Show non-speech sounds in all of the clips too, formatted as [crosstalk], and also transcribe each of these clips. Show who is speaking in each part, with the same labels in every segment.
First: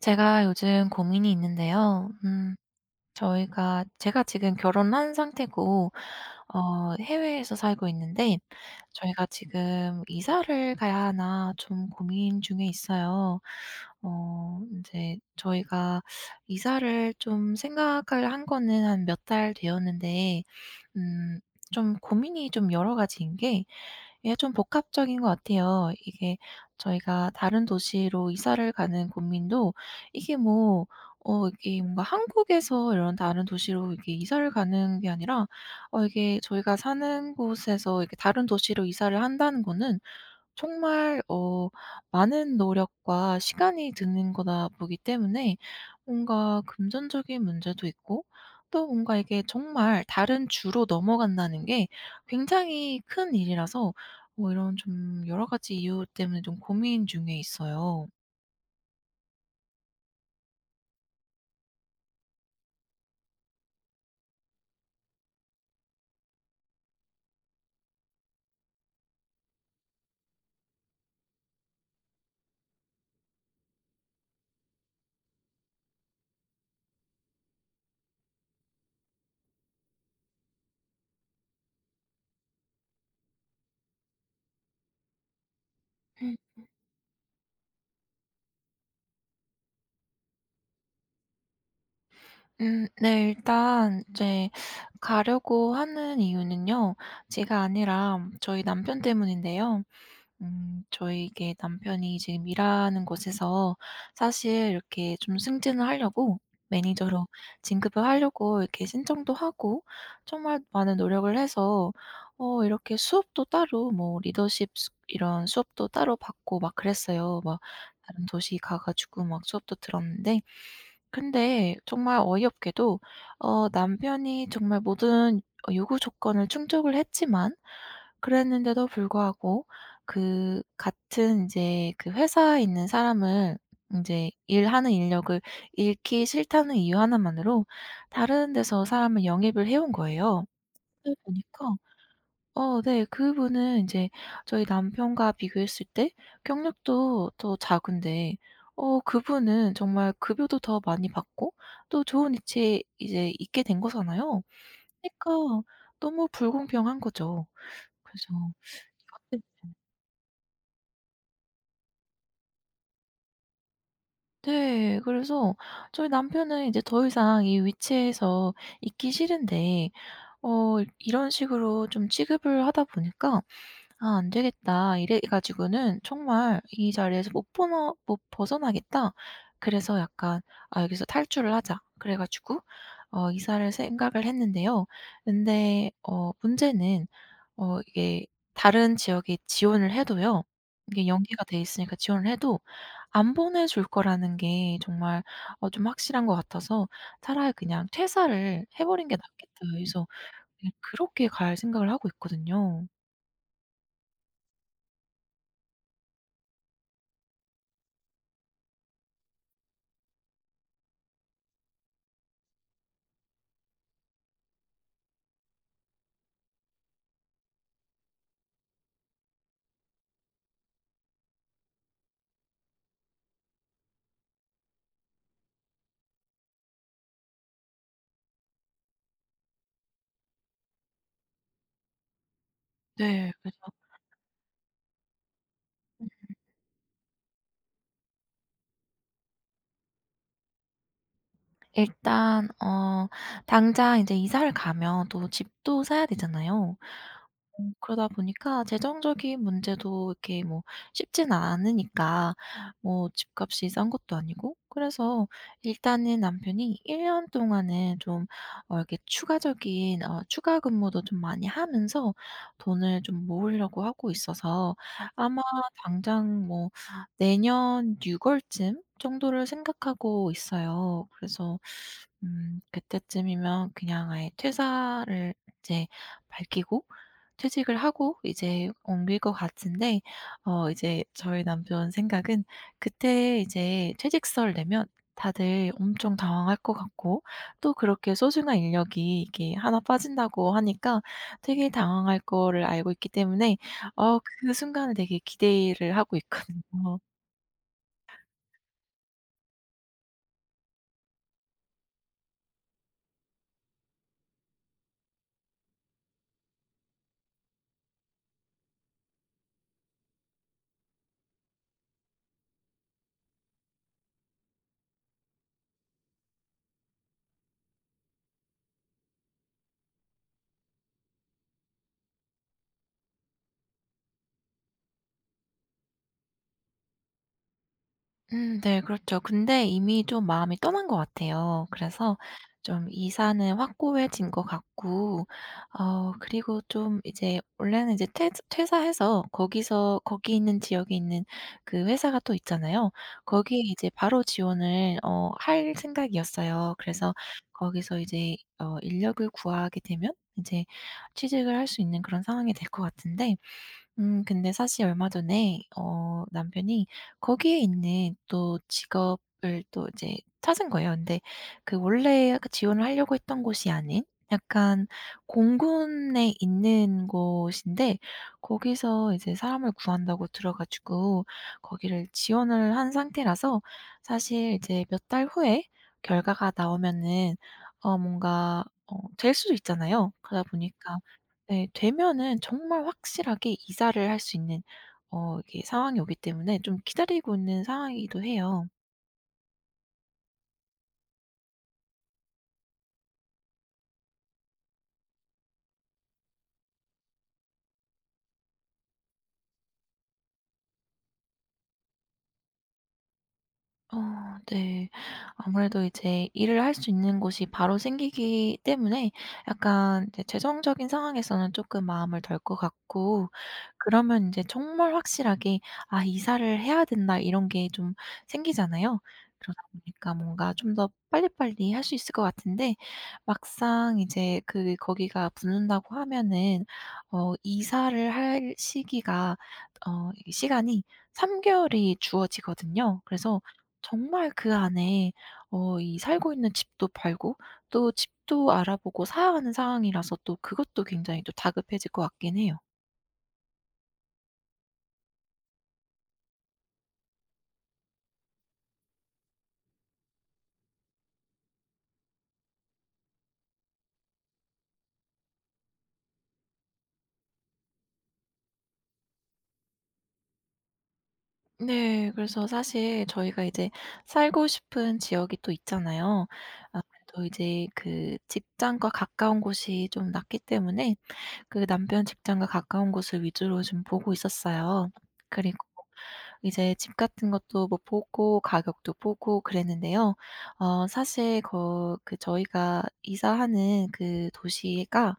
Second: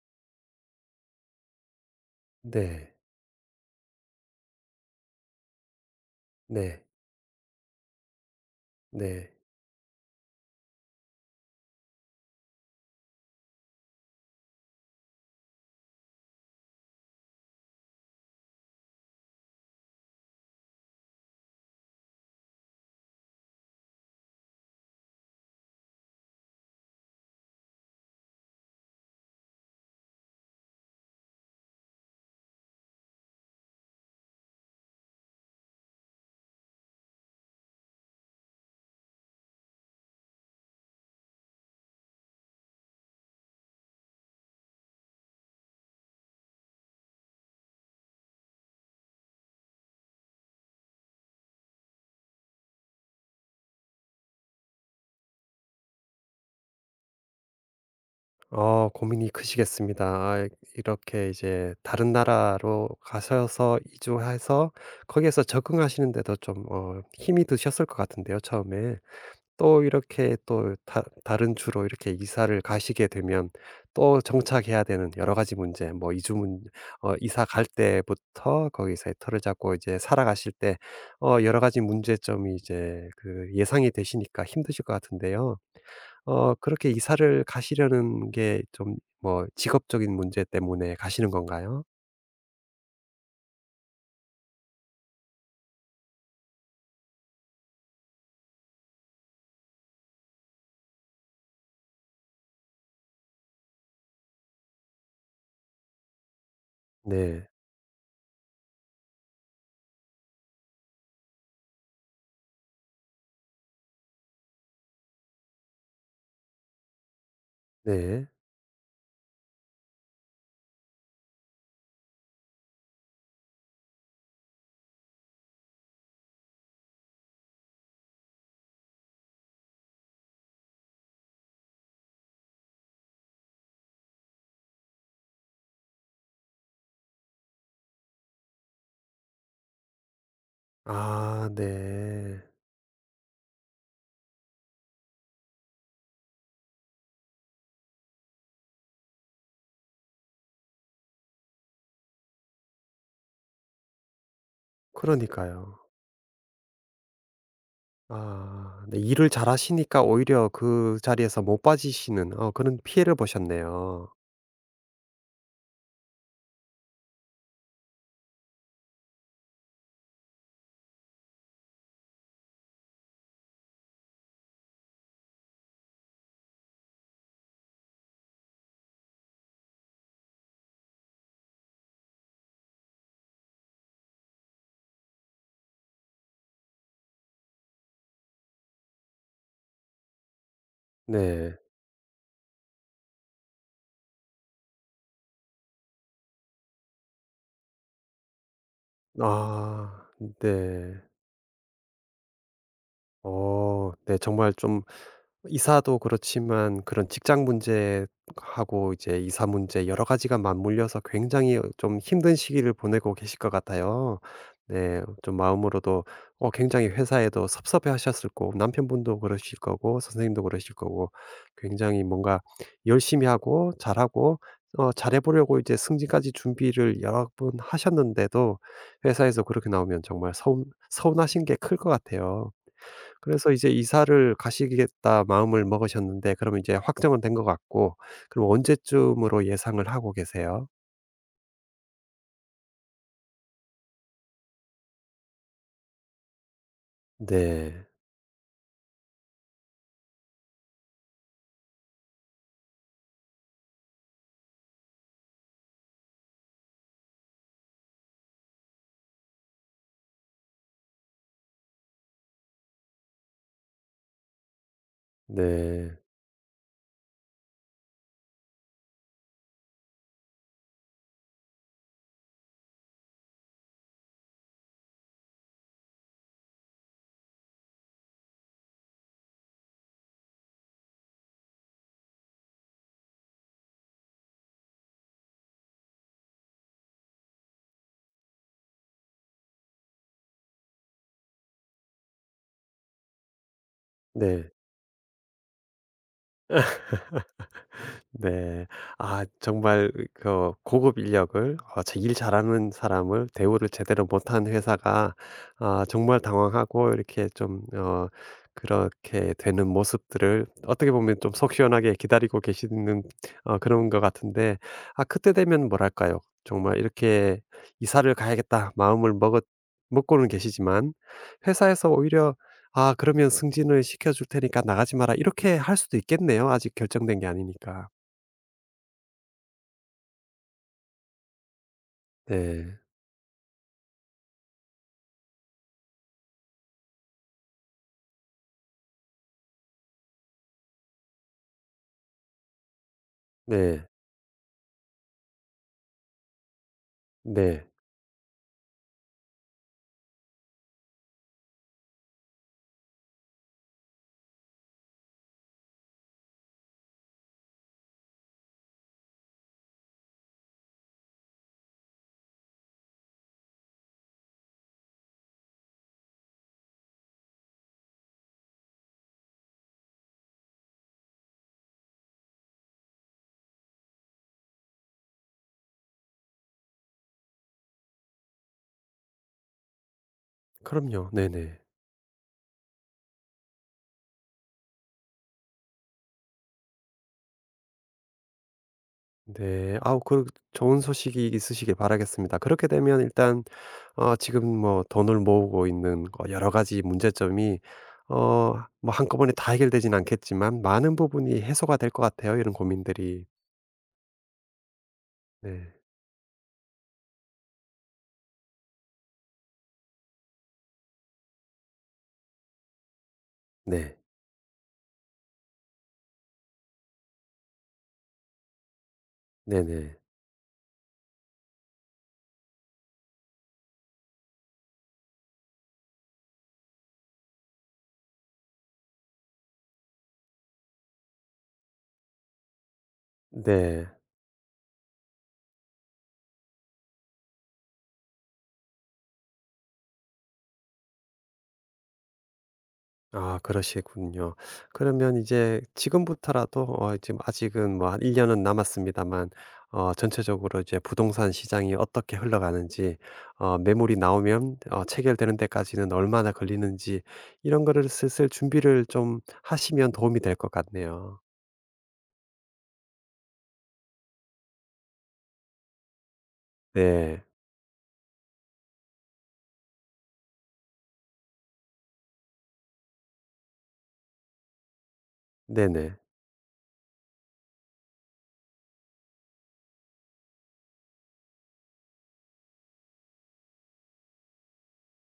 Speaker 1: 제가 요즘 고민이 있는데요.
Speaker 2: 네.
Speaker 1: 저희가 제가 지금 결혼한 상태고
Speaker 2: 네.
Speaker 1: 해외에서 살고 있는데 저희가
Speaker 2: 네.
Speaker 1: 지금 이사를 가야 하나 좀 고민 중에 있어요. 어제 저희가 이사를 좀 생각을 한 거는 한 몇 달 되었는데 음 좀 고민이 좀 여러 가지인 게 이게 좀 복합적인 것 같아요. 이게 저희가 다른 도시로 이사를 가는 고민도 이게 뭐 이게 뭔가 한국에서 이런 다른 도시로 이렇게 이사를 가는 게 아니라 이게 저희가 사는 곳에서 이렇게 다른 도시로 이사를 한다는 거는 정말 많은 노력과 시간이 드는 거다 보기 때문에, 뭔가 금전적인 문제도 있고 또 뭔가 이게 정말 다른 주로 넘어간다는 게 굉장히 큰 일이라서, 뭐 이런 좀 여러 가지 이유 때문에 좀 고민 중에 있어요.
Speaker 2: 고민이 크시겠습니다. 아 이렇게 이제 다른 나라로 가셔서 이주해서 거기에서 적응하시는데도 좀 힘이 드셨을 것 같은데요 처음에. 또 이렇게 또 다 다른 주로 이렇게 이사를 가시게 되면 또 정착해야 되는 여러 가지 문제 뭐 이주 문 어 이사 갈 때부터 거기서 터를 잡고 이제 살아가실 때 여러 가지 문제점이 이제 그 예상이 되시니까 힘드실 것 같은데요.
Speaker 1: 음
Speaker 2: 그렇게 이사를 가시려는 게 좀 뭐 직업적인 문제 때문에 가시는 건가요?
Speaker 1: 네. 일단 이제 가려고 하는 이유는요, 제가 아니라 저희 남편 때문인데요. 저희 게 남편이 지금 일하는 곳에서 사실 이렇게 좀 승진을 하려고, 네, 매니저로
Speaker 2: 네.
Speaker 1: 진급을 하려고 이렇게 신청도 하고 정말 많은 노력을 해서 이렇게 수업도 따로 뭐 리더십 수 이런 수업도 따로 받고 막 그랬어요. 막 다른
Speaker 2: 네.
Speaker 1: 도시 가 가지고 막 수업도 들었는데, 근데 정말 어이없게도 남편이 정말 모든 요구 조건을 충족을 했지만, 그랬는데도 불구하고 그 같은 이제 그 회사에 있는 사람을, 이제 일하는 인력을 잃기 싫다는 이유 하나만으로 다른 데서 사람을 영입을 해온 거예요. 그러다
Speaker 2: 아
Speaker 1: 보니까
Speaker 2: 네.
Speaker 1: 어, 네, 그분은 이제 저희 남편과 비교했을 때 경력도 더 작은데 그분은 정말 급여도 더 많이 받고 또 좋은 위치에 이제 있게 된 거잖아요. 그러니까
Speaker 2: 그러니까요.
Speaker 1: 너무 불공평한 거죠. 그래서
Speaker 2: 아 네,
Speaker 1: 이것
Speaker 2: 일을
Speaker 1: 때
Speaker 2: 잘하시니까 오히려 그 자리에서 못 빠지시는 그런 피해를 보셨네요.
Speaker 1: 네. 그래서 저희 남편은 이제 더 이상 이 위치에서 있기 싫은데 이런 식으로 좀 취급을 하다 보니까 '아, 안 되겠다.' 이래 가지고는 정말 '이 자리에서 못 벗어나겠다.' 그래서 약간 '아, 여기서 탈출을 하자.' 그래 가지고 이사를 생각을 했는데요. 근데 문제는 이게 다른 지역에 지원을 해도요, 이게 연계가
Speaker 2: 네.
Speaker 1: 돼 있으니까 지원을 해도 안 보내줄 거라는 게 정말 좀 확실한 것 같아서, 차라리 그냥 '퇴사를 해버린 게 낫겠다.' 해서
Speaker 2: 아
Speaker 1: 그
Speaker 2: 네.
Speaker 1: 그렇게 갈 생각을 하고 있거든요.
Speaker 2: 네, 정말 좀 이사도 그렇지만 그런 직장 문제하고 이제 이사 문제 여러 가지가 맞물려서 굉장히 좀 힘든 시기를 보내고 계실 것 같아요. 네. 좀 마음으로도 굉장히 회사에도 섭섭해하셨을 거고 남편분도 그러실 거고 선생님도 그러실 거고 굉장히 뭔가 열심히 하고 잘하고 잘해 보려고 이제 승진까지 준비를 여러 번 하셨는데도 회사에서 그렇게 나오면 정말 서운하신 게 클 것 같아요.
Speaker 1: 네.
Speaker 2: 그래서
Speaker 1: 그래서
Speaker 2: 이제 이사를 가시겠다 마음을 먹으셨는데 그러면 이제 확정은 된 것 같고 그럼 언제쯤으로 예상을 하고 계세요?
Speaker 1: 일단 당장 이제 이사를 가면 또 집도 사야 되잖아요.
Speaker 2: 네.
Speaker 1: 그러다 보니까 재정적인 문제도 이렇게 뭐 쉽진 않으니까, 뭐 집값이 싼 것도 아니고, 그래서 일단은 남편이 1년 동안은 좀 이렇게 추가 근무도 좀 많이 하면서 돈을 좀 모으려고 하고 있어서, 아마
Speaker 2: 네.
Speaker 1: 당장 뭐 내년 6 월쯤 정도를 생각하고 있어요. 그래서 그때쯤이면 그냥 아예 퇴사를 이제 밝히고 퇴직을 하고 이제 옮길 것 같은데, 이제 저희 남편 생각은 그때 이제 퇴직서를 내면 다들 엄청 당황할 것 같고 또 그렇게 소중한 인력이 이게 하나 빠진다고 하니까 되게 당황할 거를 알고 있기 때문에
Speaker 2: 네.
Speaker 1: 그 순간을 되게 기대를 하고 있거든요.
Speaker 2: [laughs] 네. 아 정말 그 고급 인력을 어 제 일 잘하는 사람을 대우를 제대로 못한 회사가 아 정말 당황하고 이렇게 좀 그렇게 되는 모습들을 어떻게 보면 좀 속 시원하게 기다리고 계시는 그런 것 같은데 아 그때 되면 뭐랄까요? 정말 이렇게 '이사를 가야겠다.' 마음을 먹었 먹고는 계시지만 회사에서 오히려 아 그러면 "승진을 시켜 줄 테니까 나가지 마라." 이렇게 할 수도 있겠네요. 아직 결정된 게 아니니까.
Speaker 1: 음, 네, 그렇죠. 근데 이미 좀 마음이 떠난 것 같아요. 그래서
Speaker 2: 네.
Speaker 1: 좀 이사는 확고해진 것 같고 그리고 좀 이제 원래는 이제 퇴 퇴사해서 거기서, 거기 있는 지역에 있는 그 회사가 또 있잖아요. 거기에
Speaker 2: 네.
Speaker 1: 이제 바로 지원을 할 생각이었어요. 그래서
Speaker 2: 네.
Speaker 1: 거기서 이제 인력을 구하게 되면 이제 취직을 할 수 있는 그런 상황이 될 것 같은데, 근데 사실 얼마 전에 남편이 거기에 있는 또 직업을 또 이제 찾은 거예요. 근데 그 원래 그 지원을 하려고 했던 곳이 아닌 약간 공군에 있는 곳인데, 거기서 이제 사람을 구한다고 들어 가지고 거기를 지원을 한 상태라서, 사실 이제 몇 달 후에 결과가 나오면은 뭔가 될 수도 있잖아요. 그러다 보니까
Speaker 2: 그럼요. 네네.
Speaker 1: 네, 되면은 정말 확실하게 이사를 할 수 있는 이게 상황이 오기 때문에 좀 기다리고 있는 상황이기도 해요.
Speaker 2: 네. 아우 그 좋은 소식이 있으시길 바라겠습니다. 그렇게 되면 일단 지금 뭐 돈을 모으고 있는 거 여러 가지 문제점이 어 뭐 한꺼번에 다 해결되진 않겠지만 많은 부분이 해소가 될 것 같아요, 이런 고민들이.
Speaker 1: 네.
Speaker 2: 네.
Speaker 1: 아무래도 이제 일을 할 수 있는 곳이 바로 생기기 때문에 약간 이제 재정적인 상황에서는 조금 마음을 덜 것 같고,
Speaker 2: 네.
Speaker 1: 그러면 이제 정말 확실하게 '아, 이사를 해야 된다.' 이런 게 좀 생기잖아요. 그러다
Speaker 2: 네네.
Speaker 1: 보니까 뭔가 좀 더 빨리빨리 할 수 있을 것 같은데, 막상 이제 그 거기가 붙는다고 하면은 이사를 할 시기가 이 시간이 3 개월이 주어지거든요. 그래서
Speaker 2: 네.
Speaker 1: 정말 그 안에 이 살고 있는 집도 팔고 또 집도 알아보고 사야 하는 상황이라서, 또 그것도 굉장히 또 다급해질 것 같긴 해요.
Speaker 2: 아 그러시군요. 그러면 이제 지금부터라도 지금 아직은 뭐 한 1 년은 남았습니다만 전체적으로 이제 부동산 시장이 어떻게 흘러가는지 매물이 나오면 체결되는 데까지는 얼마나 걸리는지 이런 거를 슬슬 준비를 좀 하시면 도움이 될 것 같네요.
Speaker 1: 네. 그래서 사실 저희가 이제 살고 싶은 지역이 또 있잖아요.
Speaker 2: 네.
Speaker 1: 아무래도 이제 그 직장과 가까운 곳이 좀 낫기 때문에 그 남편 직장과 가까운 곳을 위주로 좀 보고 있었어요. 그리고
Speaker 2: 네네.
Speaker 1: 이제 집 같은 것도 뭐 보고 가격도 보고 그랬는데요. 사실 거 그 저희가 이사하는 그 도시가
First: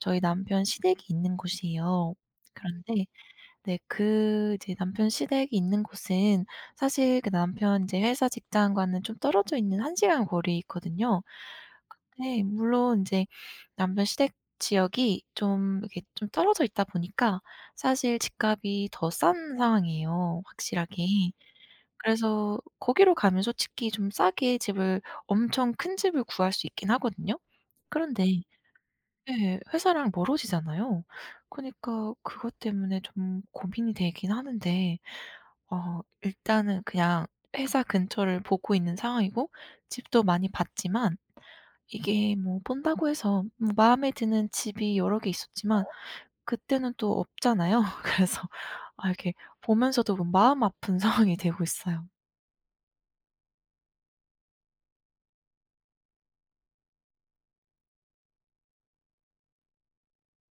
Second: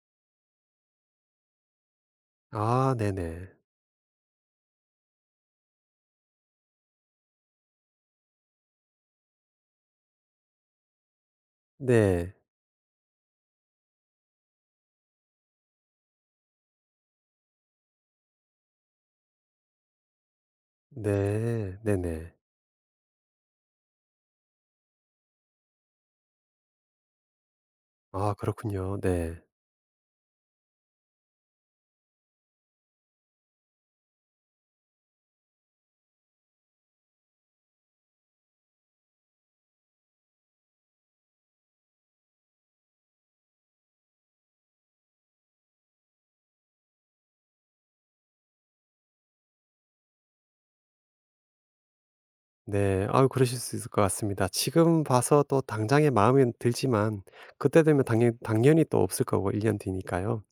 Speaker 1: 저희 남편 시댁이 있는 곳이에요.
Speaker 2: 아
Speaker 1: 그런데
Speaker 2: 네네.
Speaker 1: 네, 그 이제 남편 시댁이 있는 곳은 사실 그 남편 이제 회사 직장과는 좀 떨어져 있는, 한 시간 거리에 있거든요.
Speaker 2: 네.
Speaker 1: 네. 물론 이제 남편 시댁 지역이 좀 이렇게 좀 떨어져 있다 보니까 사실 집값이 더 싼 상황이에요, 확실하게.
Speaker 2: 네. 네네.
Speaker 1: 그래서 거기로 가면 솔직히 좀 싸게 집을, 엄청 큰 집을 구할 수 있긴 하거든요. 그런데
Speaker 2: 아 그렇군요. 네.
Speaker 1: 예, 회사랑 멀어지잖아요. 그니까 러 그것 때문에 좀 고민이 되긴 하는데 일단은 그냥 회사 근처를 보고 있는 상황이고, 집도 많이 봤지만 이게 뭐 본다고 해서, 뭐 마음에 드는 집이 여러 개 있었지만 그때는 또 없잖아요. [laughs] 그래서 아, 이렇게 보면서도 뭐 마음 아픈 [laughs] 상황이 되고 있어요.
Speaker 2: 네. 아유 그러실 수 있을 것 같습니다. 지금 봐서 또 당장에 마음에 들지만 그때 되면 당연히 또 없을 거고 1년 뒤니까요.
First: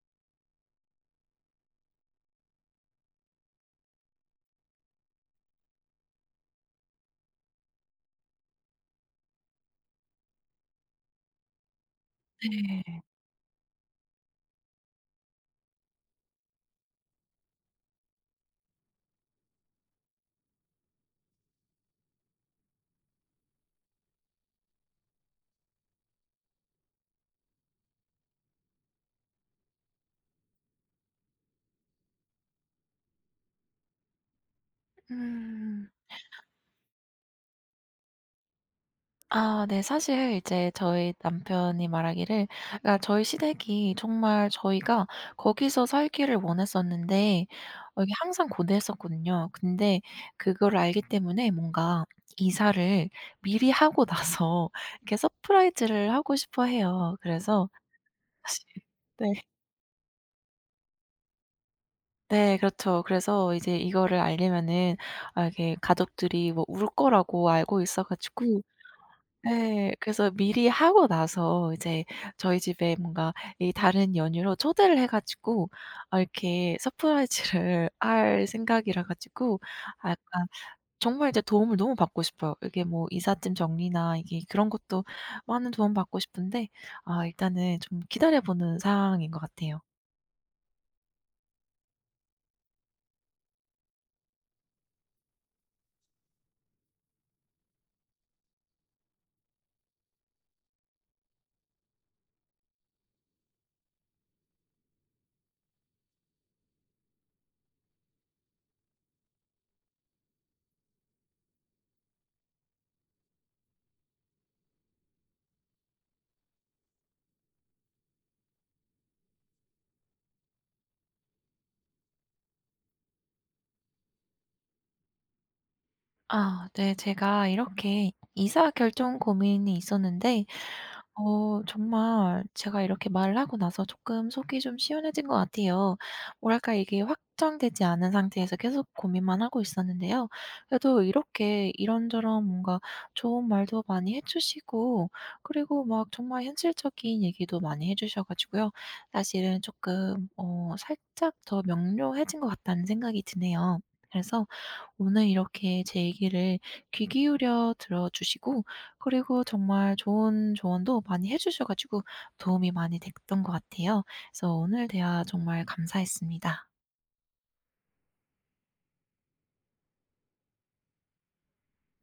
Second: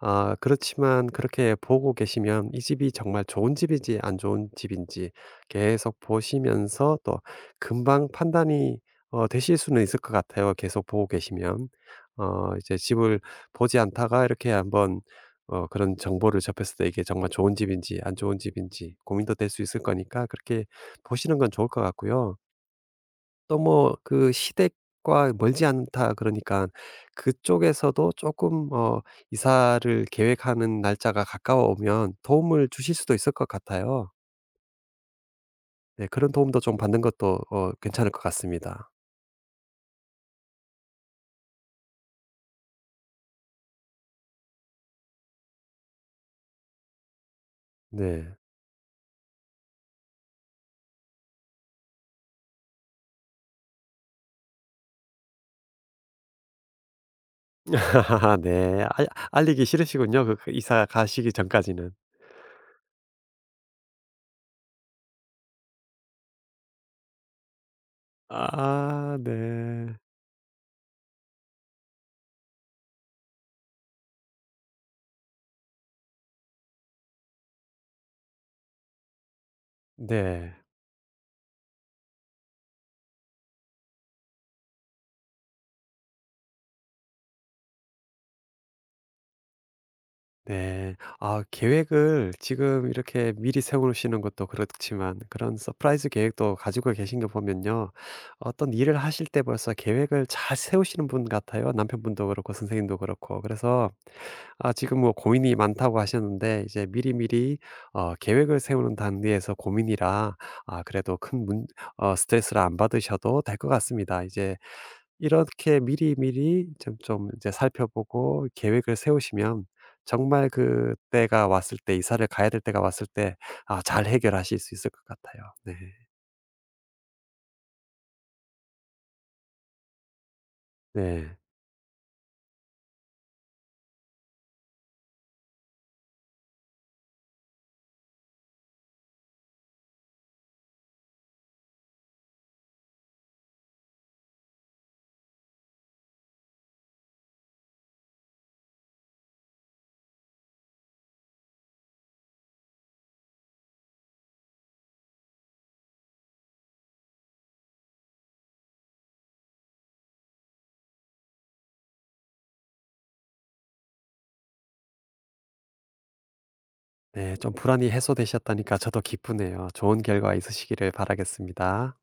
Speaker 2: 아 그렇지만 그렇게 보고 계시면 이 집이 정말 좋은 집인지 안 좋은 집인지 계속 보시면서 또 금방 판단이 되실 수는 있을 것 같아요 계속 보고 계시면. 이제
Speaker 1: 네.
Speaker 2: 집을 보지 않다가 이렇게 한번 그런 정보를 접했을 때 이게 정말 좋은 집인지 안 좋은 집인지 고민도 될 수 있을 거니까 그렇게 보시는 건 좋을 것 같고요. 또 뭐 그 시댁과 멀지 않다 그러니까 그쪽에서도 조금 이사를 계획하는 날짜가 가까워오면 도움을 주실 수도 있을 것 같아요.
Speaker 1: 음.
Speaker 2: 네, 그런 도움도 좀 받는 것도 괜찮을 것 같습니다.
Speaker 1: 아, 네. 사실 이제 저희 남편이 말하기를, 그러니까 저희 시댁이 정말 저희가 거기서 살기를 원했었는데 이게
Speaker 2: 네.
Speaker 1: 항상 고대했었거든요. 근데 그걸 알기 때문에 뭔가 이사를 미리 하고 나서 [laughs] 이렇게 서프라이즈를 하고 싶어 해요. 그래서
Speaker 2: [laughs]
Speaker 1: 사실,
Speaker 2: 네. 알
Speaker 1: 네.
Speaker 2: 알리기 싫으시군요. 그 그 이사 가시기 전까지는.
Speaker 1: 네, 그렇죠. 그래서 이제 이거를 알리면은 아, 이게 가족들이 뭐 울 거라고 알고 있어 가지고,
Speaker 2: 아
Speaker 1: 네,
Speaker 2: 네.
Speaker 1: 그래서 미리 하고 나서 이제 저희 집에 뭔가 이 다른 연유로 초대를 해 가지고 아, 이렇게 서프라이즈를 [laughs] 할 생각이라 가지고, 아, 약간
Speaker 2: 네.
Speaker 1: 정말 이제 도움을 너무 받고 싶어요. 이게 뭐 이삿짐 정리나 이게 그런 것도 많은 도움 받고 싶은데, 아, 일단은 좀 기다려 보는 상황인 것 같아요.
Speaker 2: 네. 아 계획을 지금 이렇게 미리 세우시는 것도 그렇지만 그런 서프라이즈 계획도 가지고 계신 거 보면요. 어떤 일을 하실 때 벌써 계획을 잘 세우시는 분 같아요. 남편분도 그렇고 선생님도 그렇고. 그래서 아 지금 뭐 고민이 많다고 하셨는데 이제 미리미리 계획을 세우는 단계에서 고민이라 아 그래도 큰 문 어 스트레스를 안 받으셔도 될 것 같습니다. 이제 이렇게 미리미리 좀 이제 살펴보고 계획을 세우시면 정말 그때가 왔을 때 이사를 가야 될 때가 왔을 때 아 잘 해결하실 수 있을 것 같아요. 네.
Speaker 1: 아, 네. 제가 이렇게 이사 결정 고민이 있었는데
Speaker 2: 네.
Speaker 1: 정말 제가 이렇게 말을 하고 나서 조금 속이 좀 시원해진 것 같아요. 뭐랄까, 이게 확정되지 않은 상태에서 계속 고민만 하고 있었는데요. 그래도 이렇게 이런저런 뭔가 좋은 말도 많이 해 주시고, 그리고 막 정말 현실적인 얘기도 많이 해 주셔 가지고요, 사실은 조금 살짝 더 명료해진 것 같다는 생각이 드네요. 그래서 오늘 이렇게 제 얘기를 귀 기울여 들어주시고, 그리고 정말 좋은 조언도 많이 해주셔 가지고 도움이 많이 됐던 것 같아요. 그래서 오늘 대화 정말 감사했습니다.
Speaker 2: 네. 좀 불안이 해소되셨다니까 저도 기쁘네요. 좋은 결과 있으시기를 바라겠습니다.